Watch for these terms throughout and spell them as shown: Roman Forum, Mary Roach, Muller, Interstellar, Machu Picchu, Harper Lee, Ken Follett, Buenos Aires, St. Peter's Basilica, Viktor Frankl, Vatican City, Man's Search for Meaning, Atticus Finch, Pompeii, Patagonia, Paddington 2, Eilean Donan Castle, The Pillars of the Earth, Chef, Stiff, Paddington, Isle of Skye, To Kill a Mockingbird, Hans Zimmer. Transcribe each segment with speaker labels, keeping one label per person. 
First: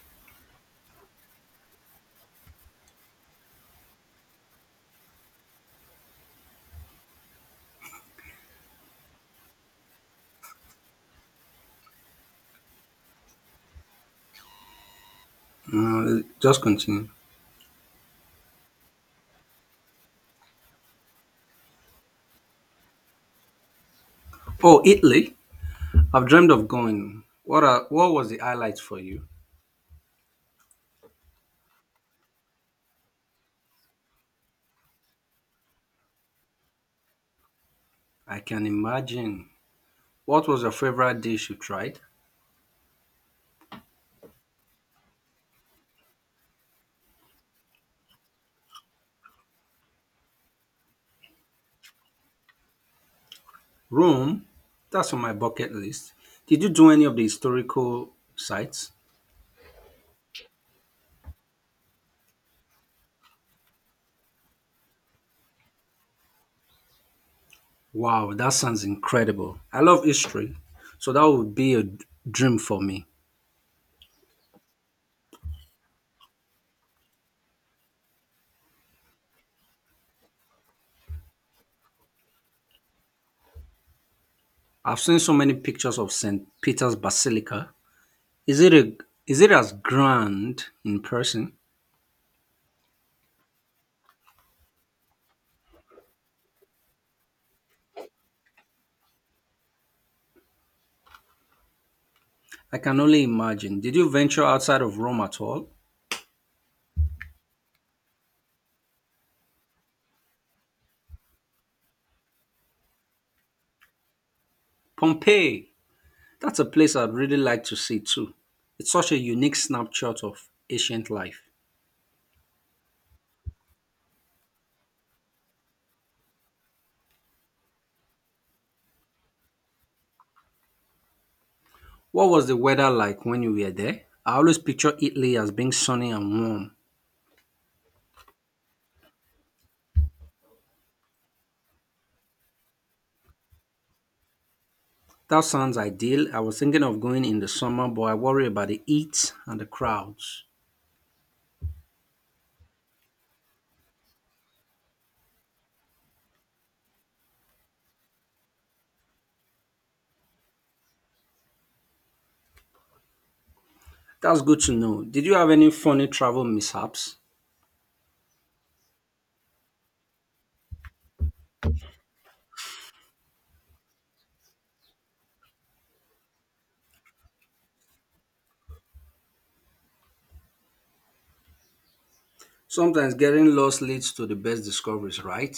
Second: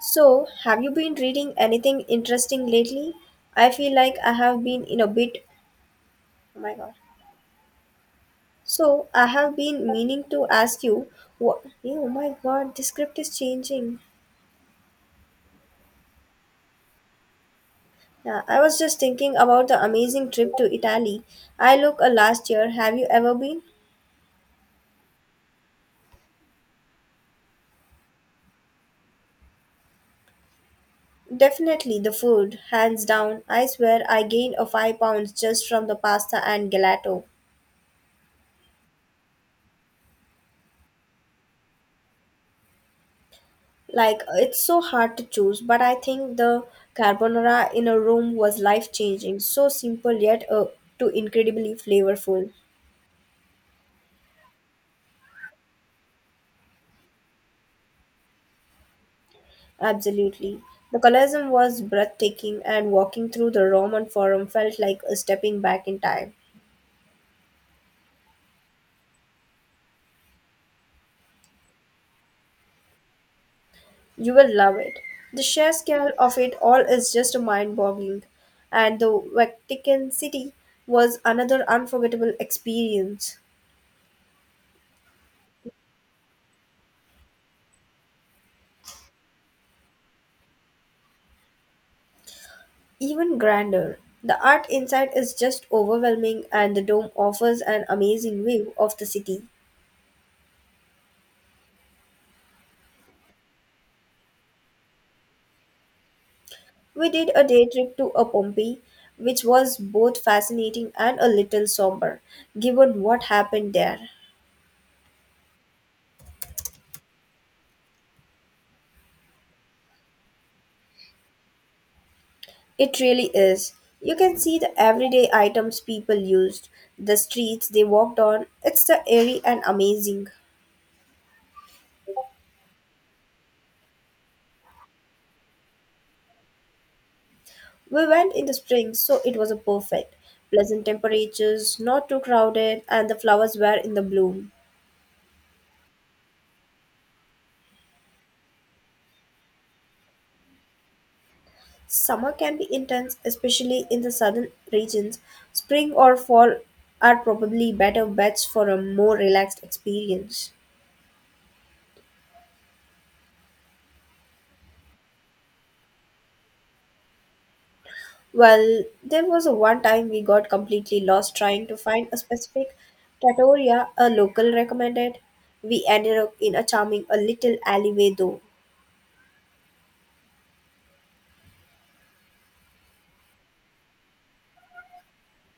Speaker 1: So, have you been reading anything interesting lately? I feel like I have been in a bit. Oh my god. So, I have been meaning to ask you what. Oh my god, the script is changing.
Speaker 2: Just continue.
Speaker 1: Yeah, I was just thinking about the amazing trip to Italy. I look last year. Have you ever been?
Speaker 2: Oh, Italy. I've dreamed of going. What was the highlight for you?
Speaker 1: Definitely the food, hands down. I swear I gained a 5 pounds just from the pasta and gelato.
Speaker 2: I can imagine. What was your favorite dish you tried?
Speaker 1: Like it's so hard to choose, but I think the carbonara in a room was life changing. So simple yet too incredibly flavorful.
Speaker 2: Rome. That's on my bucket list. Did you do any of the historical sites?
Speaker 1: Absolutely. The colorism was breathtaking and walking through the Roman Forum felt like a stepping back in time.
Speaker 2: Wow, that sounds incredible. I love history, so that would be a dream for me.
Speaker 1: You will love it. The sheer scale of it all is just mind boggling. And the Vatican City was another unforgettable experience.
Speaker 2: I've seen so many pictures of St. Peter's Basilica. Is it a is it as grand in person?
Speaker 1: Even grander. The art inside is just overwhelming, and the dome offers an amazing view of the city.
Speaker 2: I can only imagine. Did you venture outside of Rome at all?
Speaker 1: We did a day trip to a Pompeii, which was both fascinating and a little somber, given what happened there.
Speaker 2: Pompeii! That's a place I'd really like to see too. It's such a unique snapshot of ancient life.
Speaker 1: It really is. You can see the everyday items people used, the streets they walked on. It's the airy and amazing.
Speaker 2: What was the weather like when you were there? I always picture Italy as being sunny and warm.
Speaker 1: We went in the spring, so it was a perfect. Pleasant temperatures, not too crowded, and the flowers were in the bloom.
Speaker 2: That sounds ideal. I was thinking of going in the summer, but I worry about the heat and the crowds.
Speaker 1: Summer can be intense, especially in the southern regions. Spring or fall are probably better bets for a more relaxed experience.
Speaker 2: That's good to know. Did you have any funny travel mishaps?
Speaker 1: Well, there was a one time we got completely lost trying to find a specific trattoria a local recommended. We ended up in a charming a little alleyway though.
Speaker 2: Sometimes getting lost leads to the best discoveries, right?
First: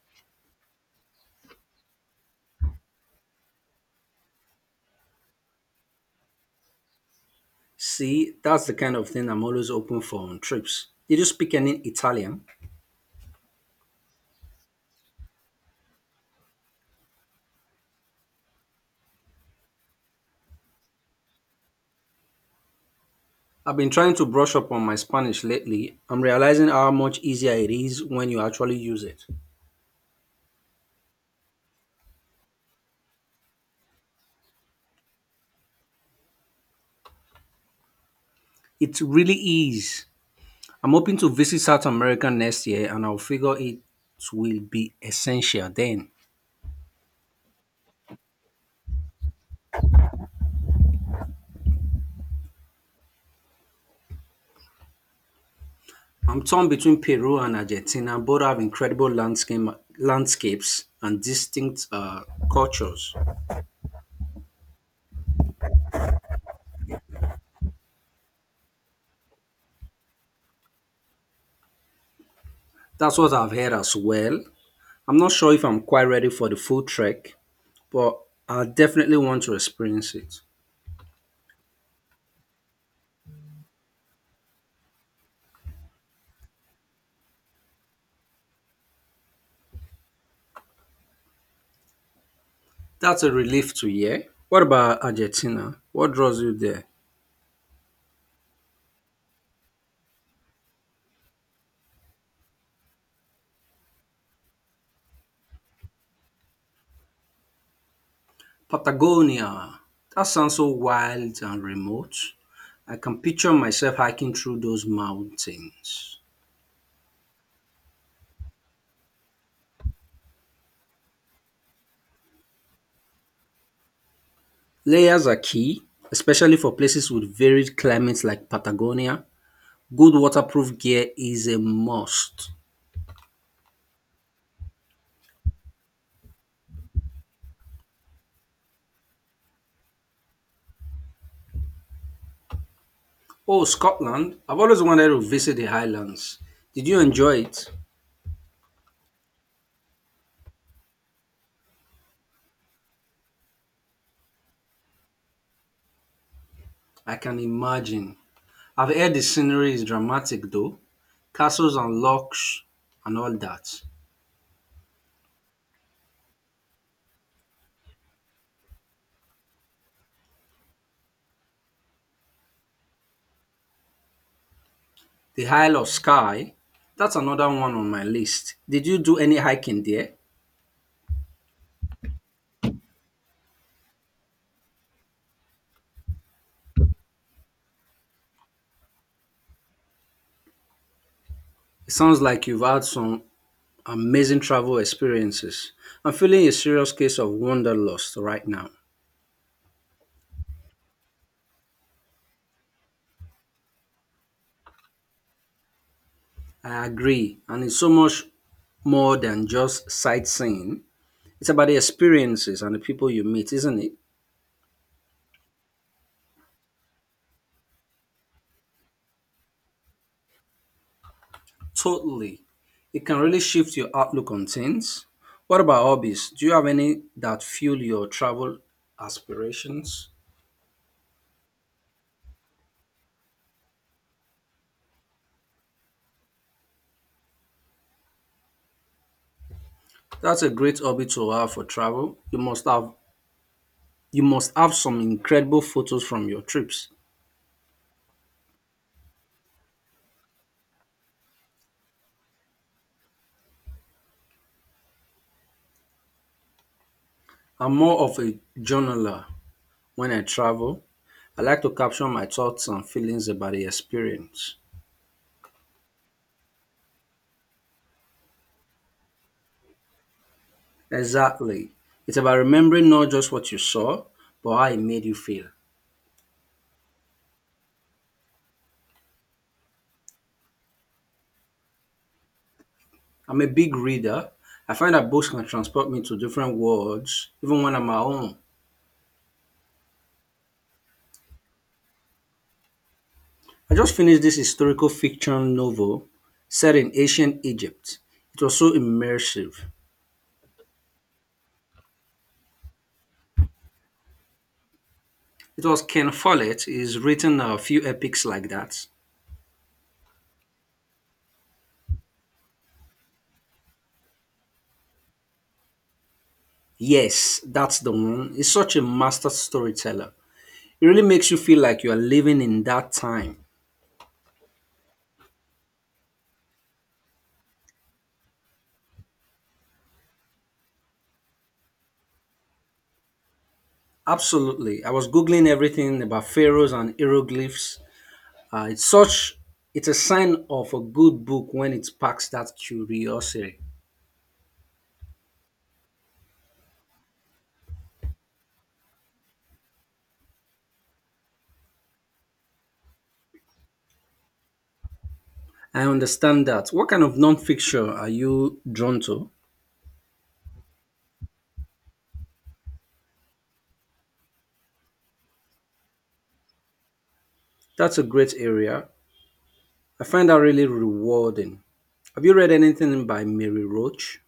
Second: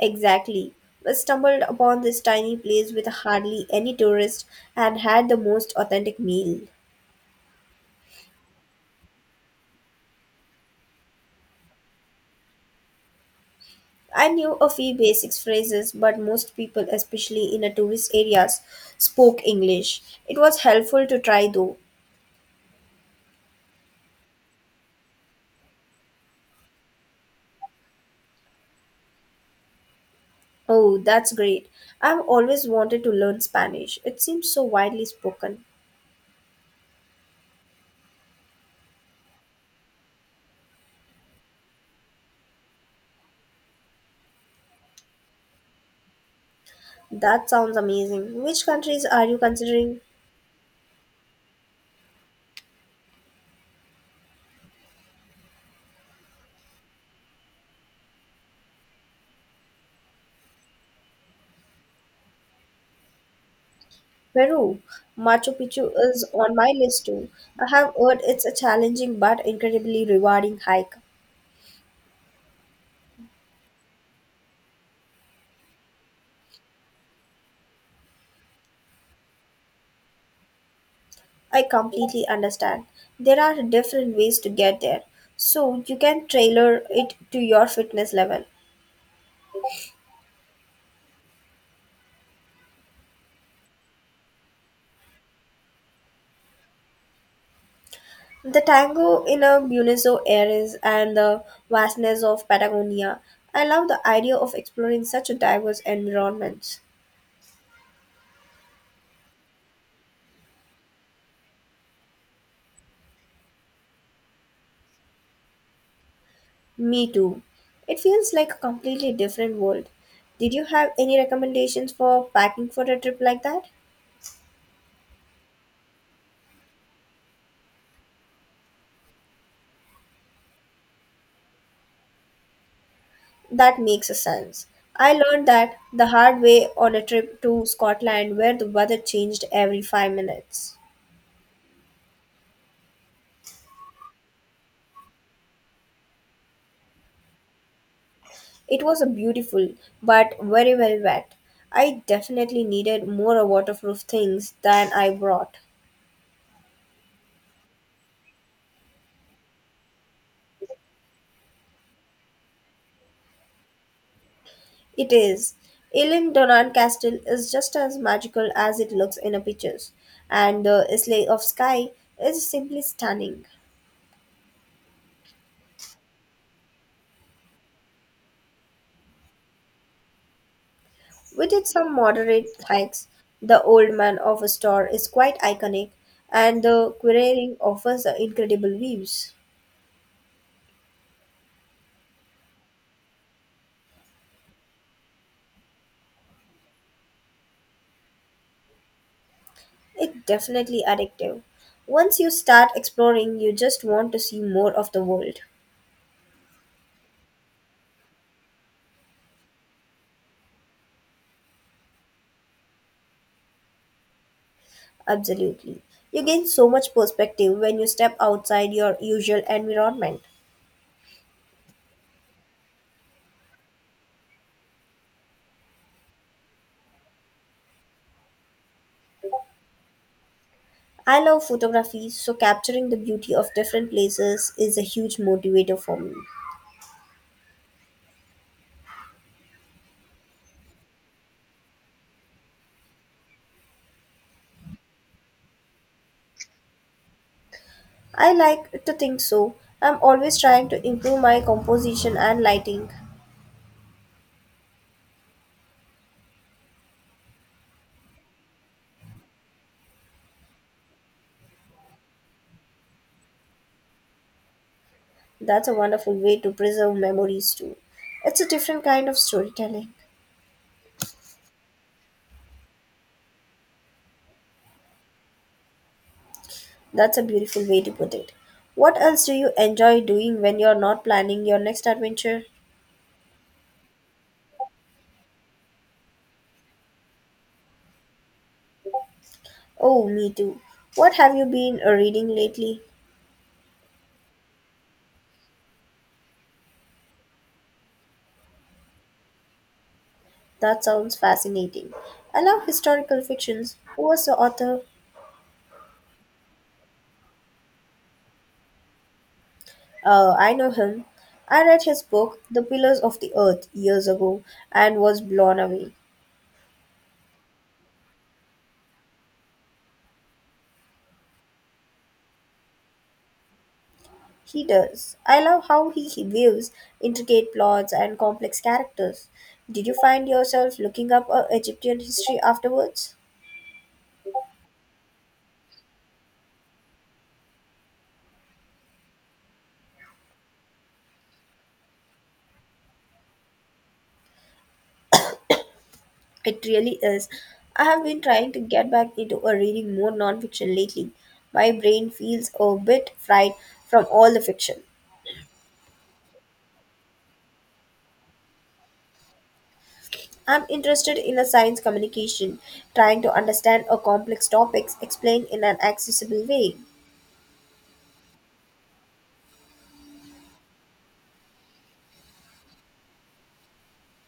Speaker 1: Exactly. We stumbled upon this tiny place with hardly any tourists and had the most authentic meal.
Speaker 2: See, that's the kind of thing I'm always open for on trips. Did you speak any Italian?
Speaker 1: I knew a few basic phrases, but most people, especially in a tourist areas, spoke English. It was helpful to try though.
Speaker 2: I've been trying to brush up on my Spanish lately. I'm realizing how much easier it is when you actually use it.
Speaker 1: Oh, that's great. I've always wanted to learn Spanish. It seems so widely spoken.
Speaker 2: It really is. I'm hoping to visit South America next year and I'll figure it will be essential then.
Speaker 1: That sounds amazing. Which countries are you considering?
Speaker 2: I'm torn between Peru and Argentina. Both have landscapes and distinct cultures.
Speaker 1: Peru. Machu Picchu is on my list too. I have heard it's a challenging but incredibly rewarding hike.
Speaker 2: That's what I've heard as well. I'm not sure if I'm quite ready for the full trek, but I definitely want to experience it.
Speaker 1: I completely understand. There are different ways to get there, so you can tailor it to your fitness level.
Speaker 2: That's a relief to hear. What about Argentina? What draws you there?
Speaker 1: The tango in a Buenos Aires and the vastness of Patagonia. I love the idea of exploring such a diverse environment.
Speaker 2: Patagonia. That sounds so wild and remote. I can picture myself hiking through those mountains.
Speaker 1: Me too. It feels like a completely different world. Did you have any recommendations for packing for a trip like that?
Speaker 2: Layers are key, especially for places with varied climates like Patagonia. Good waterproof gear is a must.
Speaker 1: That makes a sense. I learned that the hard way on a trip to Scotland where the weather changed every 5 minutes.
Speaker 2: Oh, Scotland. I've always wanted to visit the Highlands. Did you enjoy it?
Speaker 1: It was a beautiful but very wet. I definitely needed more waterproof things than I brought.
Speaker 2: I can imagine. I've heard the scenery is dramatic though. Castles and locks and all that.
Speaker 1: It is. Elin Donan Castle is just as magical as it looks in the pictures, and the Isle of Skye is simply stunning.
Speaker 2: The Isle of Skye, that's another one on my list. Did you do any hiking there?
Speaker 1: We did some moderate hikes, the old man of a store is quite iconic, and the quarrying offers the incredible views.
Speaker 2: It sounds like you've had some amazing travel experiences. I'm feeling a serious case of wanderlust right now.
Speaker 1: It's definitely addictive. Once you start exploring, you just want to see more of the world.
Speaker 2: I agree, and it's so much more than just sightseeing. It's about the experiences and the people you meet, isn't it?
Speaker 1: Absolutely. You gain so much perspective when you step outside your usual environment.
Speaker 2: Totally. It can really shift your outlook on things. What about hobbies? Do you have any that fuel your travel aspirations?
Speaker 1: I love photography, so capturing the beauty of different places is a huge motivator for me.
Speaker 2: That's a great hobby to have for travel. You must have some incredible photos from your trips.
Speaker 1: I like to think so. I'm always trying to improve my composition and lighting.
Speaker 2: I'm more of a journaler when I travel. I like to capture my thoughts and feelings about the experience.
Speaker 1: That's a wonderful way to preserve memories too. It's a different kind of storytelling.
Speaker 2: Exactly. It's about remembering not just what you saw, but how it made you feel.
Speaker 1: That's a beautiful way to put it. What else do you enjoy doing when you're not planning your next adventure?
Speaker 2: I'm a big reader. I find that books can transport me to different worlds, even when I'm at home.
Speaker 1: Oh, me too. What have you been reading lately?
Speaker 2: I just finished this historical fiction novel set in ancient Egypt. It was so immersive.
Speaker 1: That sounds fascinating. I love historical fictions. Who was the author?
Speaker 2: It was Ken Follett. He's written a few epics like that.
Speaker 1: I know him. I read his book, The Pillars of the Earth, years ago and was blown away.
Speaker 2: Yes, that's the one. He's such a master storyteller. It really makes you feel like you are living in that time.
Speaker 1: He does. I love how he weaves intricate plots and complex characters. Did you find yourself looking up Egyptian history afterwards?
Speaker 2: Absolutely. I was Googling everything about pharaohs and hieroglyphs. Uh, it's such it's a sign of a good book when it sparks that curiosity.
Speaker 1: It really is. I have been trying to get back into a reading more nonfiction lately. My brain feels a bit fried from all the fiction.
Speaker 2: I understand that. What kind of non-fiction are you drawn to?
Speaker 1: I'm interested in a science communication, trying to understand a complex topics explained in an accessible way.
Speaker 2: That's a great area. I find that really rewarding. Have you read anything by Mary Roach?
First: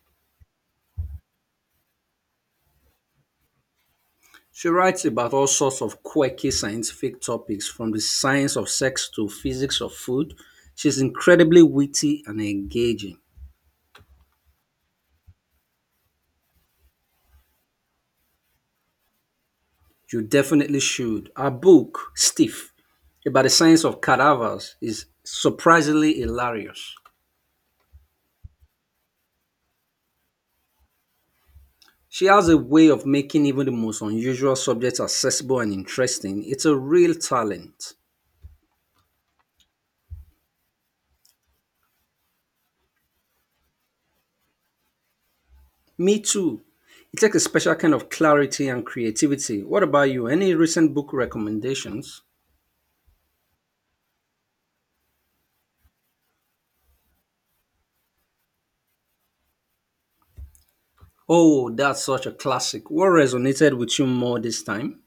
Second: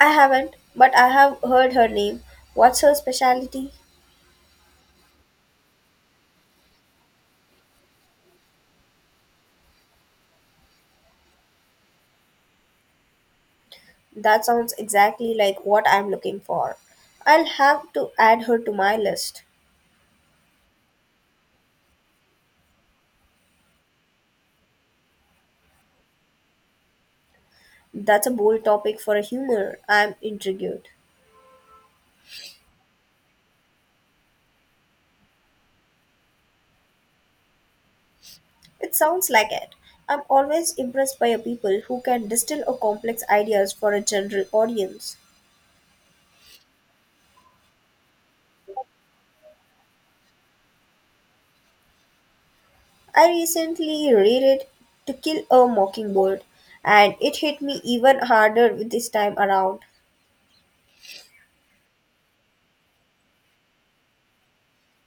Speaker 1: I haven't, but I have heard her name. What's her specialty?
Speaker 2: She writes about all sorts of quirky scientific topics from the science of sex to physics of food. She's incredibly witty and engaging.
Speaker 1: That sounds exactly like what I'm looking for. I'll have to add her to my list.
Speaker 2: You definitely should. Our book, Stiff, about the science of cadavers, is surprisingly hilarious.
Speaker 1: That's a bold topic for a humor. I'm intrigued.
Speaker 2: She has a way of making even the most unusual subjects accessible and interesting. It's a real talent.
Speaker 1: It sounds like it. I'm always impressed by a people who can distill a complex ideas for a general audience.
Speaker 2: Me too. It takes a special kind of clarity and creativity. What about you? Any recent book recommendations?
Speaker 1: I recently reread To Kill a Mockingbird and it hit me even harder with this time around.
Speaker 2: Oh, that's such a classic. What resonated with you more this time?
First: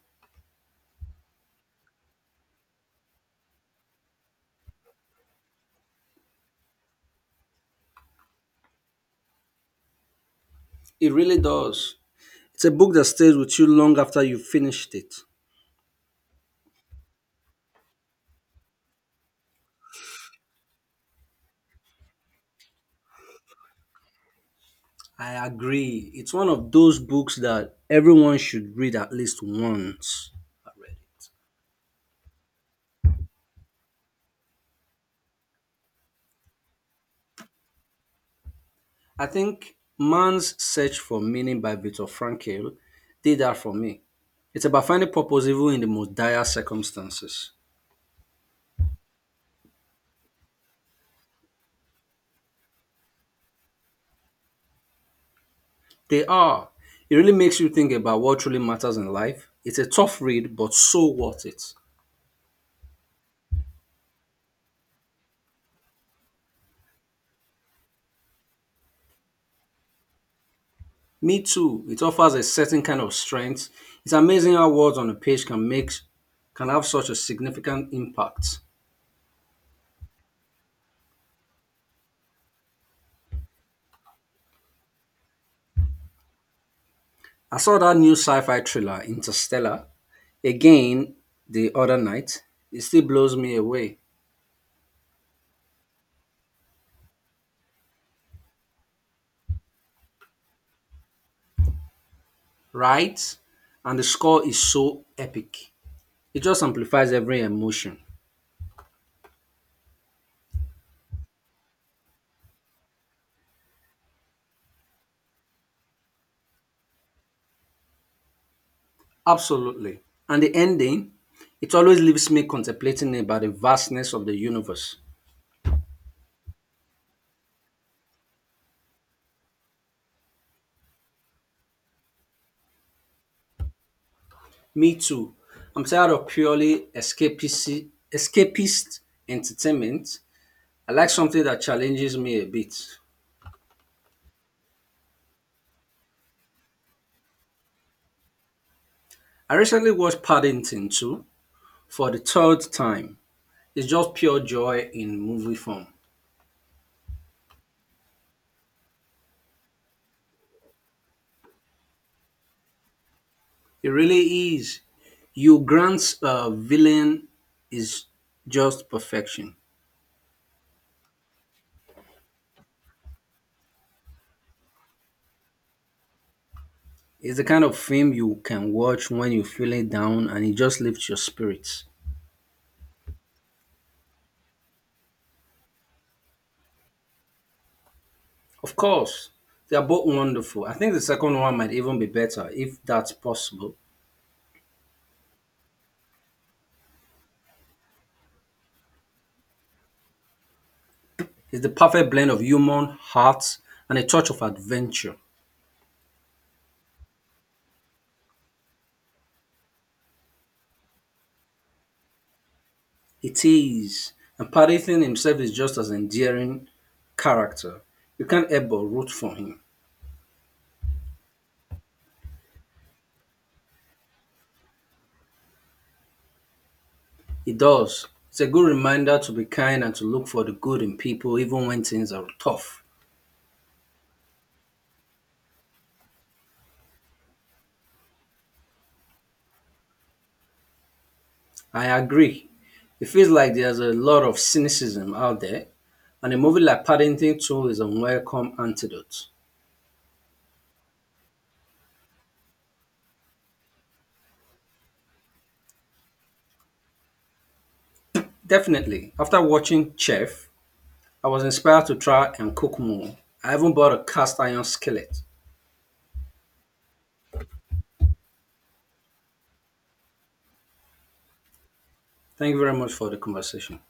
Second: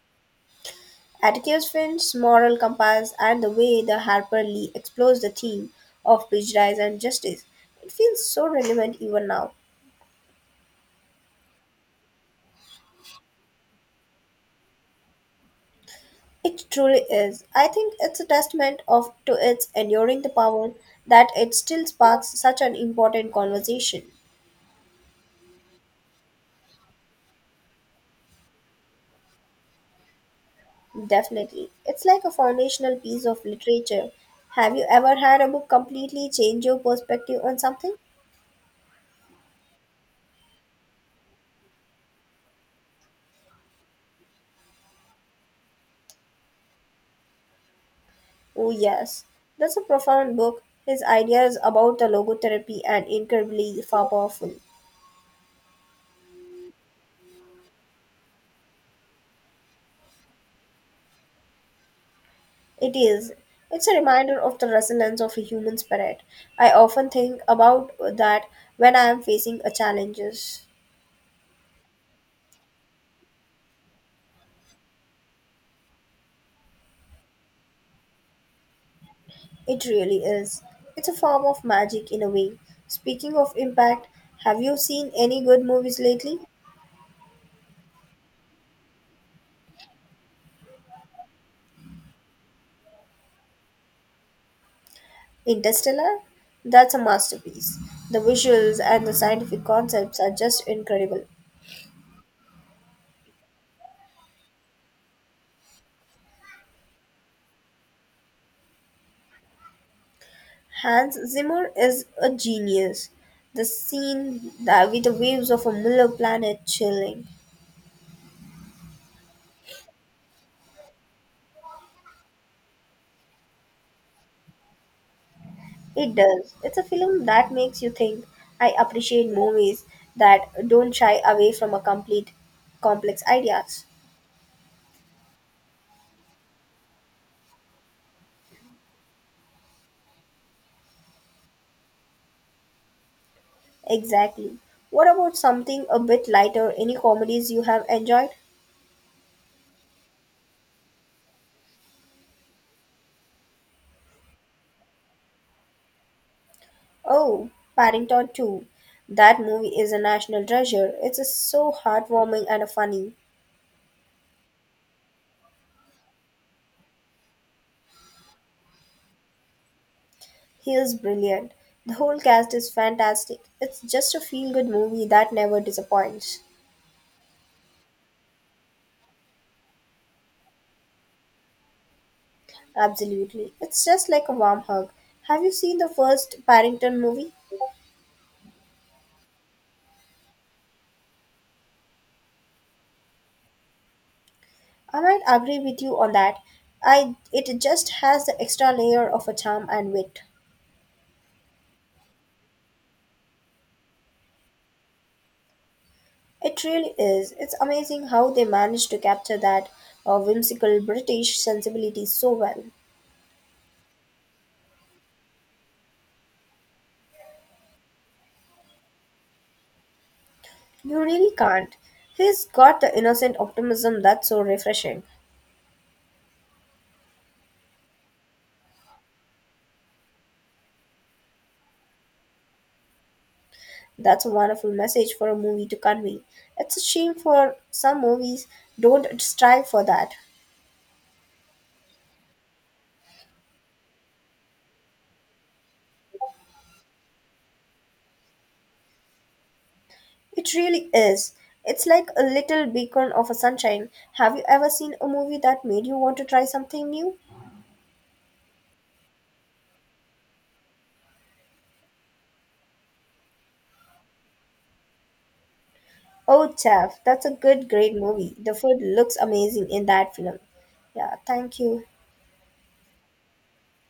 Speaker 1: Atticus Finch's moral compass and the way the Harper Lee explores the theme of prejudice and justice. It feels so relevant even now.
Speaker 2: It really does. It's a book that stays with you long after you finished it.
Speaker 1: It truly is. I think it's a testament of to its enduring the power that it still sparks such an important conversation.
Speaker 2: I agree. It's one of those books that everyone should read at least once. I read it.
Speaker 1: Definitely. It's like a foundational piece of literature. Have you ever had a book completely change your perspective on something?
Speaker 2: I think Man's Search for Meaning by Viktor Frankl did that for me. It's about finding purpose even in the most dire circumstances.
Speaker 1: Oh, yes, that's a profound book. His ideas about the logotherapy are incredibly far powerful.
Speaker 2: They are. It really makes you think about what truly matters in life. It's a tough read, but so worth it.
Speaker 1: It is. It's a reminder of the resilience of a human spirit. I often think about that when I am facing a challenges.
Speaker 2: Me too. It offers a certain kind of strength. It's amazing how words on a page can have such a significant impact.
Speaker 1: It really is. It's a form of magic in a way. Speaking of impact, have you seen any good movies lately?
Speaker 2: I saw that new sci-fi thriller, Interstellar, again the other night. It still blows me away,
Speaker 1: Interstellar? That's a masterpiece. The visuals and the scientific concepts are just incredible.
Speaker 2: right? And the score is so epic. It just amplifies every emotion.
Speaker 1: Hans Zimmer is a genius. The scene that with the waves of a Muller planet chilling.
Speaker 2: Absolutely. And the ending, it always leaves me contemplating about the vastness of the universe.
Speaker 1: It does. It's a film that makes you think. I appreciate movies that don't shy away from a complete complex ideas.
Speaker 2: Me too. I'm tired of escapist entertainment. I like something that challenges me a bit.
Speaker 1: Exactly. What about something a bit lighter? Any comedies you have enjoyed?
Speaker 2: I recently watched Paddington 2 for the third time. It's just pure joy in movie form.
Speaker 1: Oh, Paddington 2. That movie is a national treasure. It's a so heartwarming and a funny.
Speaker 2: It really is. You Grant's villain is just perfection.
Speaker 1: He is brilliant. The whole cast is fantastic. It's just a feel good movie that never disappoints.
Speaker 2: It's the kind of film you can watch when you're feeling down and it just lifts your spirits.
Speaker 1: Absolutely. It's just like a warm hug. Have you seen the first Paddington movie?
Speaker 2: Of course, they are both wonderful. I think the second one might even be better if that's possible.
Speaker 1: I might agree with you on that. I it just has the extra layer of a charm and wit.
Speaker 2: It's the perfect blend of human heart and a touch of adventure.
Speaker 1: It really is. It's amazing how they managed to capture that whimsical British sensibility so well.
Speaker 2: It is. And Paddington himself is just as endearing character. You can't help but root for him.
Speaker 1: You really can't. He's got the innocent optimism that's so refreshing.
Speaker 2: It does. It's a good reminder to be kind and to look for the good in people, even when things are tough.
Speaker 1: That's a wonderful message for a movie to convey. It's a shame for some movies don't strive for that.
Speaker 2: I agree. It feels like there's a lot of cynicism out there, and a movie like Paddington 2 is a welcome antidote.
Speaker 1: It really is. It's like a little beacon of a sunshine. Have you ever seen a movie that made you want to try something new?
Speaker 2: Definitely. After watching Chef, I was inspired to try and cook more. I even bought a cast iron skillet.
Speaker 1: Oh, Chef, that's great movie. The food looks amazing in that film. Yeah, thank you.
Speaker 2: Thank you very much for the conversation.